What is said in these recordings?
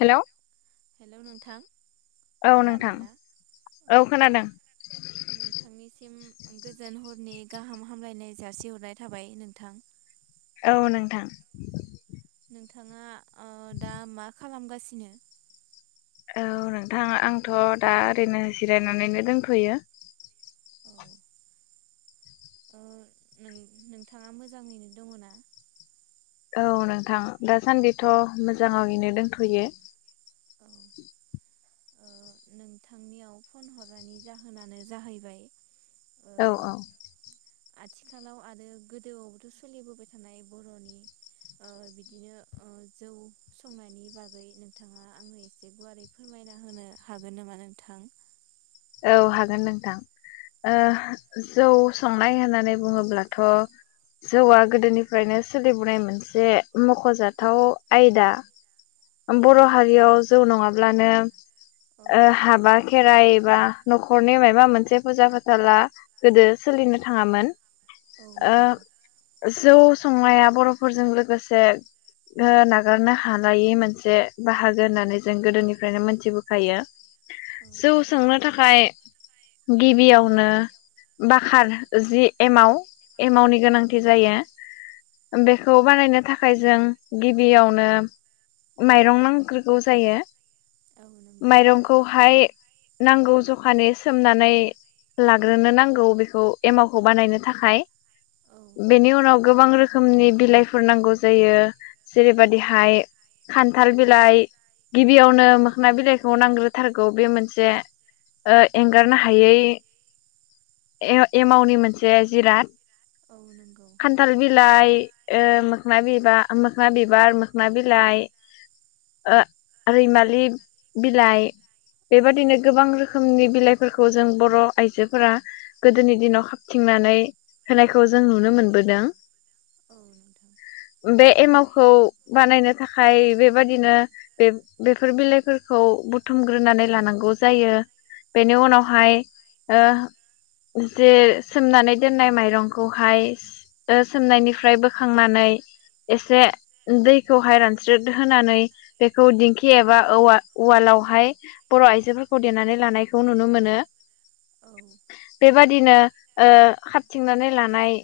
Hello. Hello नोंथां औ नोंथां खोनादोंना औ खोनादों नोंथांनिसिम गोजोन हरनि गाहाम हामलायनाय जारसि हरनाय थाबाय नोंथां। औ नोंथां। नोंथाङा। औ दा मा खालाम। थांगासिनो। औ नोंथां आंथ दा ओरैनो जिरायनानैनो दंथयो। औ ओ नों नोंथाङा मोजाङैनो दङ ना। औ नोंथां दा सान्दिथ मोजांनो दंथयो। औ नोंथांनियाव फन हरनायनि जाहोनानो जाहैबाय। ओ औ औ आथिखालाव आरो गोदोआवबोथ सोलिबोबाय थानाय बर'नि ओ‌ बिदिनो ओ जौ संनायनि बागै नोंथाङा आनो एसे गुवारै फोरमायना होनो हागोन नामा नोंथां? औ हागोन नोंथां ओ जौ संनाय होननानै बुङोब्लाथ जौआ गोदोनिफ्रायनो सोलिबोनाय मोनसे मखजाथाव आयदा। औ बर' हारियाव जौ नङाब्ला अब्लानो औ ओ हाबा खेराइ बा नखरनि माबा मोनसे फुजा फथाला गोदो सोलिनो थांङामोन। औ ओ नंगौ जौ संनाया बर'फोरजों लोगोसे ओ नागारनो हानायै मोनसे बाहागो होननानै जों गोदोनिफ्रायनो मोनथिबोखायो औ जौ संनो थाखाय गिबियावनो बाखार जि एमाव एमावनि औ गोनांथि जायो बेखौ बानायनो थाखाय जों गिबियावनो माइरं नांग्रोगौ जायो औ नंगौ माइरंखौहाय नांगौ जखानि सोमनानै लाग्रोनो नांगौ बेखौ एमावखौ बानायनो थाखाय औ बेनि उनाव गोबां रोखोमनि बिलाइफोर नांगौ जायो जेरैबादिहाय खान्थाल बिलाइ गिबियावनो मोखना बिलाइखौ नांग्रोथारगौ बे मोनसे ओ एंगारनो हायै ए एमावनि मोनसे जिराद औ नंगौ खान्थाल बिलाइ ओ मोखना‌ बिबा मोखना बिबार मोखना बिलाइ ओ रैमालि बिलाइ औ बेबाददिनो गोबां रोखोमनि बिलाइफोरखौ जों बर' आइजोफोरा गोदोनि दिनाव हाबथिंनानै होनायखौ जों नुनो मोनबोदों। औ नोंथां बे एमाव खौ बानायनो थाखाय बेबादिनो बेफोर बिलाइफोरखौ बुथुमग्रोनानै लानांगौ जायो। बेनि उनावहाय जे सोमनानै दोननाय माइरंखौहाय सोमनायनिफ्राय बोखांनानै एसे दैखौहाय रानस्रिद होनानै बेखौ दिंखि एबा उवालावहाय बर' आइजोफोरखौ फदेनानै लानायखौ नुनो मोनो। औ बेबादिनो हाबथिंनानै लानाय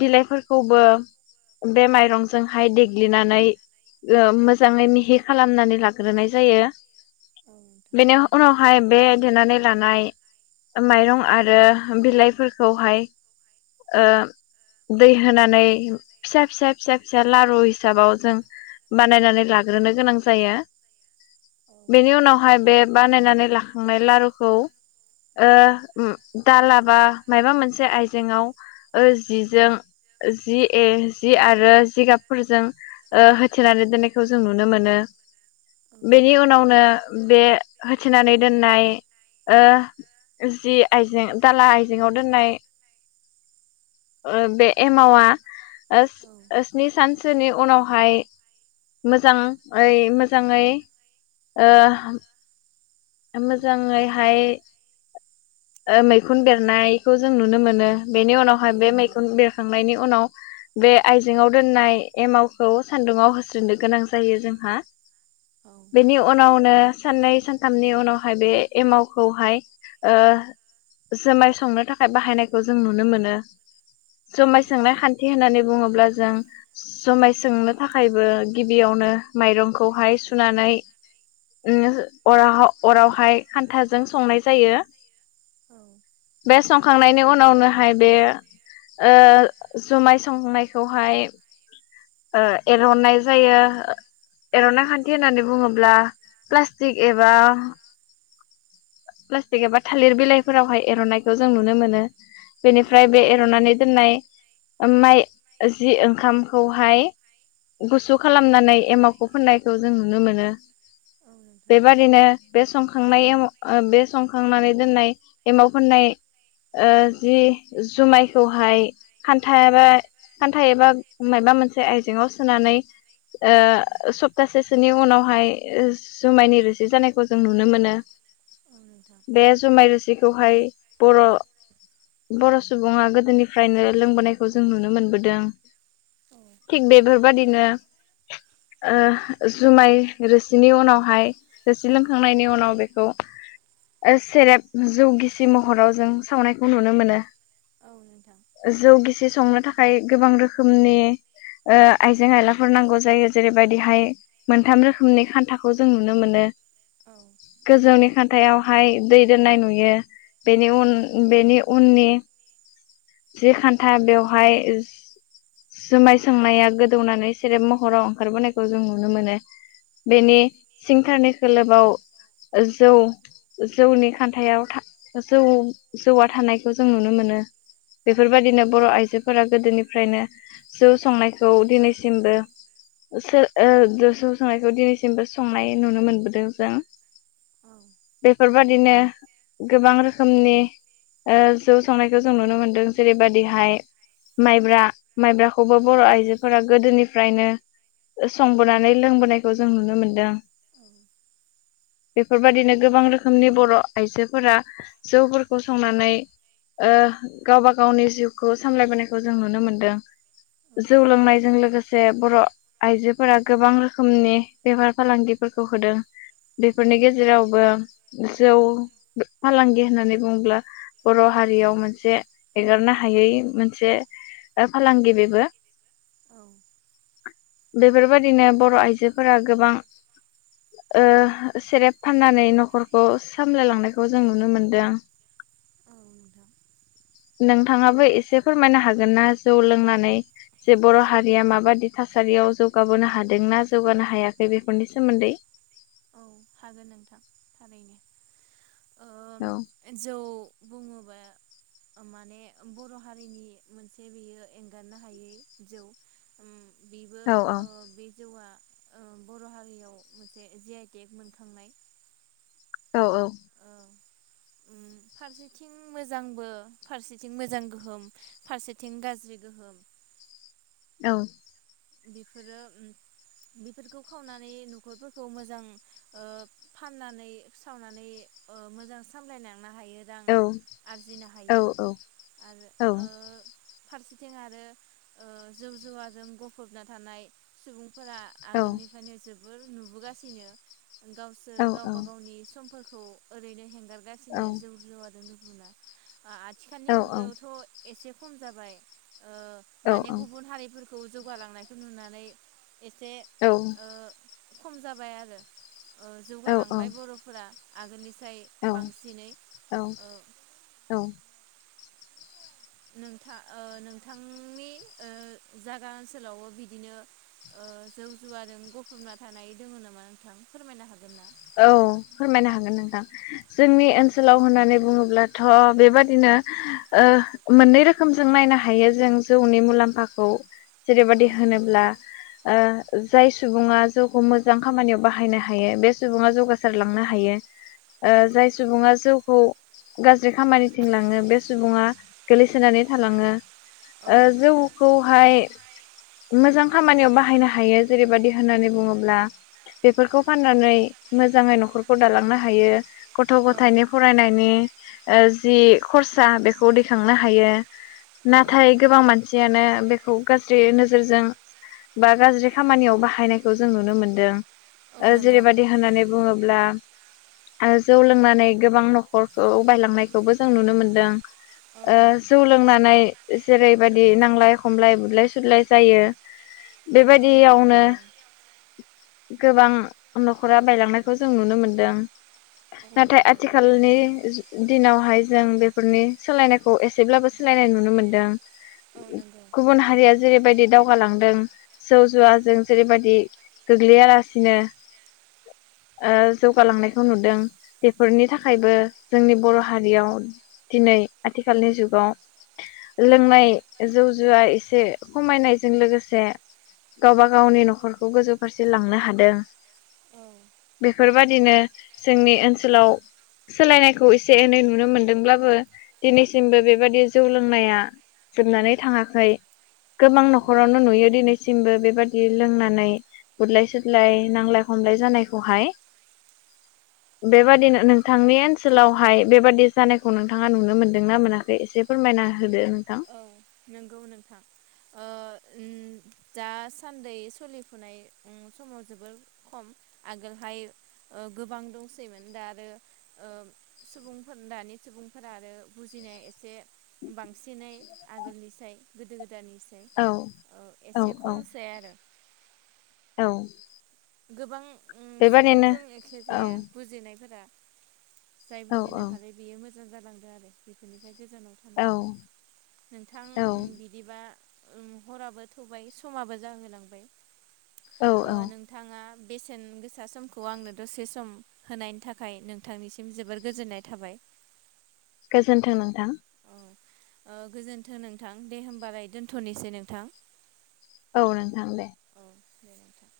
बिलाइफोरखौबो बे माइरं जोंहाय देग्लिनानै मोजाङै मिहि खालामनानै लाग्रोनाय जायो। नोंथां औ बेनो बे देनानै लानाय माइरं आरो बिलाइफोरखौहाय दै होनानै फिसा-फिसा-फिसा-फिसा लारु हिसाबाव जों बानायनानै लाग्रोनो गोनां जायो। बेनि उनावहाय बे बानायनानै लाखांनाय लारुखौ ओ दाला बा माबा मोनसे आइजेंआव जिजों जि ए जि आरो जिगाबफोरजों होथेनानै दोननायखौ जों नुनो मोनो। औ बेनि नोंथां उनावनो बे होथिनानै दोननाय ओ जि आइजें दाला आइजें आव दोननाय बे एमावा औ नंगौ औ नोंथां औ नोंथां औ स्नि सान बिसोरनि उनावहाय मोजाङै-मोजाङै ओ मोजाङैहाय मैखुन बेरनायखौ जों नुनो मोनो। बेनि उनावहाय बे मैखुन बेरखांनायनि उनाव बे आइजेंआव दोननाय एमावखौ सान्दुङाव होस्रोननो गोनां जायो जोंहा बेनि अना साननै सान साथामनि उनावहाय बे एमावखौहाय ओ जोमाय संनो थाखाय बाहायनायखौ जों नुनो मोनो। जुमाय संनाय खान्थि होननानै बुङोब्ला जों जुमाय संनो थाखायबो गिबियावनो माइरंखौहाय सुनानै अर अरावहाय खान्थाजों संनाय जायो। बे संखांनायनि उनावनोहाय बे ओ जुमाय संनायखौहाय एरननाय जायो एरननाय खान्थि होननानै बुङोब्ला प्लास्टिक प्लास्टिक एबा प्लास्टिक एबा थालिर बिलाइफोरावहाय एरननायखौ जों नुनो मोनो। बेनिफ्राय बे एरनानै दोननाय माइ जि ओंखामखौहाय गुसु खालामनानै एमावखौ फोननायखौ जों नुनो मोनो। बेबादिनो बे संखांनाय बे संखांनानै दोननाय एमाव फोननाय जि जुमायखौहाय खान्था एबा खान्था एबा माबा मोनसे आयजेंआव सोनानै सप्तासेसोनि उनावहाय जुमायनि रोसि जानायखौ जों नुनो मोनो नोंथां औ नोंथां बे जुमाय रोसिखौहाय बर' बर' सुबुङा गोदोनिफ्रायनो लोंबोनायखौ जों नुनो मोनबोदों। औ थिग बेफोरबाय दिनो ओ जुमाय रोसिनि उनाव हाय रोसि लोंखांनायनि उनाव बेखौ सेरेब जौ गिसि महराव जों सावनायखौ नुनो मोनो। औ नोंथां जौ गिसि संनो थाखाय गोबां रोखोमनि आइजें आयलाफोर नांगौ जायो जेरैबायदिहाय मोनथाम रोखोमनि खान्थाखौ खौ जों नुनो मोनो। औ गोजौनि खाान्थि खान्थायावहाय दै दोननाय नुयो बेनि औ उननि बेनि उननि जि खान्था बेवहाय जुमाय सोंनाया गोदौनानै सेरेब महराव ओंखारबोनायखौ जों नुनो मोनो औ बेनि सिंथारनि खोलोबाव जौ जौनि खान्थायाव जौ जौ आ थानायखौ जों नुनो मोनो बेफोरबायदिनो बर आइजोफोरा गोदोनिफ्रायनो जौ संनायखौ दिनैसिमबो जौ संनायखौ दिनैसिमबो संनाय नुनो मोनबोदों जों। बे बेफोरबायदिनो गोबां रोखोमनि जौ संनायखौ जों नुनो मोनदों जेरैबायदिहाय माइब्रा माइब्राखौबो औ बर' नोंथां आइजोफोरा गोदोनि फ्रायनो संबोनानै लोंबोनायखौ जों नुनो मोनदों। औ बेफोरबायदिनो गोबां रोखोमनि बर' आइजोफोरा जौफोरखौ संनानै ओ गावबा गावनि जिउखौ सामलायबोनायखौ जों नुनो मोनदों जौ लोंनायजों लोगोसे बर' आइजोफोरा गोबां रोखोमनि बेफार फालांगिफोरखौ होदों बेफोरनि गेजेरावबो औ जौ फालांगि होननानै बुङोब्ला बर'हारियाव मोनसे एगारनो हायै मोनसे फालांगि बेबो औ बेफोरबायदिनो बर' आइजोफोरा गोबां ओ सेरेब फाननानै न'खरखौ सामलायलांनायखौ जों नुनो मोनदों। औ नोंथां नोंथाङाबो एसे फोरमायनो हागोन ना जौ लोंनानै जे बर' हारिया माबादि थासारियाव जौगाबोनो हादोंना जौगानो हायाखै बे खनि सोमोन्दै औ हागोन नोंथां थारैनो औ जौ बुङोबा माने बर हारिनि मोनसे बेयो एंगारनो हायै जौ। बेबो औ बे जौआ बर हारियाव मोनसे जे आइ देग मोनखांनाय औ औ। फारसेथिं मोजांबो फारसेथिं मोजां गोहोम फारसेथिं गाज्रि गोहोम। औ। बेफोरो बेफोरखौ खावनानै नखरफोरखौ मोजां ओ फाननानै सावनानै ओ मोजां सामलायना थांनो हायो रां औ आरजिनो औ हायो आरो औ फारसेथिं आरो जौ जुवाजों ग फबना थानाय सुबुं फोरा आगोलनिफ्रायनो जोबोर नुबोगासिनो। गावसोर औ गावबा गावनि समफोरखौ ओरैनो हें हागारगासिनो जौ औ जुवाजों मोना। आथिखालनि औ मुगायावथ एसे खम जाबाय ओ औ माने गुबुन हारिफोर जौगालांनायखौ नुनानै एसे ओ खम जाबाय आरो। औ जौगालांबाय बरफोरा। आगोलनि ओमफ्राय औ बांसिनै औ ओ औ नोंथा ओ नोंथांनि ओ जागा ओनसोलावबो बिदिनो ओ जौ जुवाजों गफफना थानाय दङ नामा नोंथां फोरमायनो हागोन ना? औ फोरमायनो हागोन नोंथां। जोंनि ओनसोलाव होननानै बुङोब्ला थ बेबादिनो ओ मोननै रोखोमजों नायनो हायो जों जौनि मुलाम्फाखौ जेरैबादि औ होनोब्ला ओ जाय सुबुङा जौखौ मोजां खामानियाव बाहायनो हायो बे सुबुङा जौगासारलांनो हायो। ओ औ जाय सुबुङा जौ खौ गाज्रि खामानिथिंलाङो बे सुबुङा गोलैसोनानै थालाङो। ओ जौखौहाय मोजां खामानियाव बाहायनो हायो जेरैबायदि होननानै बुङोब्ला बेफोरखौ फाननानै मोजाङै नखरखौ दालांनो हायो गथ औ गथाइनि फरायनायनि ओ जि खरसा बेखौ दैखांनो हायो औ नाथाय नोंथां गोबां मानसियानो बे खौ गाज्रि नोजोरजों बा गाज्रि खामानियाव बाहायनायखौ जों नुनो मोनदों औ ओ नोंगौ जेरैबायदि होननानै बुङोब्ला आरो जौ लोंनानै गोबां नखरखौ बायलांनायखौबो जों नुनो मोनदों औ ओ जौ लोंनानै जेरैबादि नांलाय खमलाय बुलाय सुलाय जायो औ नंगौ बेबायदियावनो थारैनो गोबां नखरा बायलांनायखौ जों नुनो मोनदों औ नाथाय नंगौ आथिखालनि जु दिनावहाय जों बेफोरनि सोलायनायखौ एसेब्लाबो सोलायनाय नुनो मोन्दों औ नंगौ औ गुबुन हारिया जेरैबायदि दाउ गालांदों जौ जुवाजों जेरैबायदि गोग्लैयालासिनो ओ जौगालांनायखौ नुदों बेफोरनि थाखायबो जोंनि बर हारियाव दिनै आथिखालनि जुगाव लोंनाय जौ जुवा एसे खमायनायजों लोगोसे गावबा गावनि नखरखौ गोजौ फारसे लांनो हादों औ बेफोरबादिनो जोंनि ओनसोलाव सोलायनायखौ एसे एनै नुनो मोनदोंब्लाबो दिनैसिमबो बेबादि जौ लोंनाया जोबनानै थाङाखै गोबां नंगौ नखरावनो नुयो दिनै दासिमबो बेबादि लोंनानै गुरलाय सुदलाय नांलाय हमलाय जानायखौहाय बेबादिनो नोंथांनि ओनसोलावहाय बेबादि जानायखौ नोंथाङा नुनो मोनदों ना मोनाखै एसे फोरमायना होदो नोंथां औ नोंगौ नोंथां ओ ओम दा सान्दै सलिफुनाय ओम समाव जोबोर खम आगोलहाय ओ गोबां दंसैमोन दा आरो ओ सुबुंफोर दानि सुबुंफोरा आरो बुजिनाया एसे बां सिनै आगोलनिसाय गोदो गोद दानिसाय औ औ एसे खमसै आरो। औ गोबां ओम बेबादिनो सुबुंजों एखे औ जाया बुजिनायफोरा जाय औ बुजिनो हाबाय बेयो मो जां जालांदो आरो बेफोरनिफ्राय गोजानाव थानो औ हादों। नोंथां औ ओम बिदिबा ओम हराबो थौबाय समाबो जाहोलांबाय औ औ थाङा बेसेन गोसा समखौ आंनो दसे सम होनायनि थाखाय नोंथांनिसिम जोबोर गोजोननाय थाबाय। गोजोन्थों नोंथां औ ओ गोजोनथों नोंथां दे होमबालाय दोनथनोसै नोंथां। औ नोंथां दे औ दे नोंथां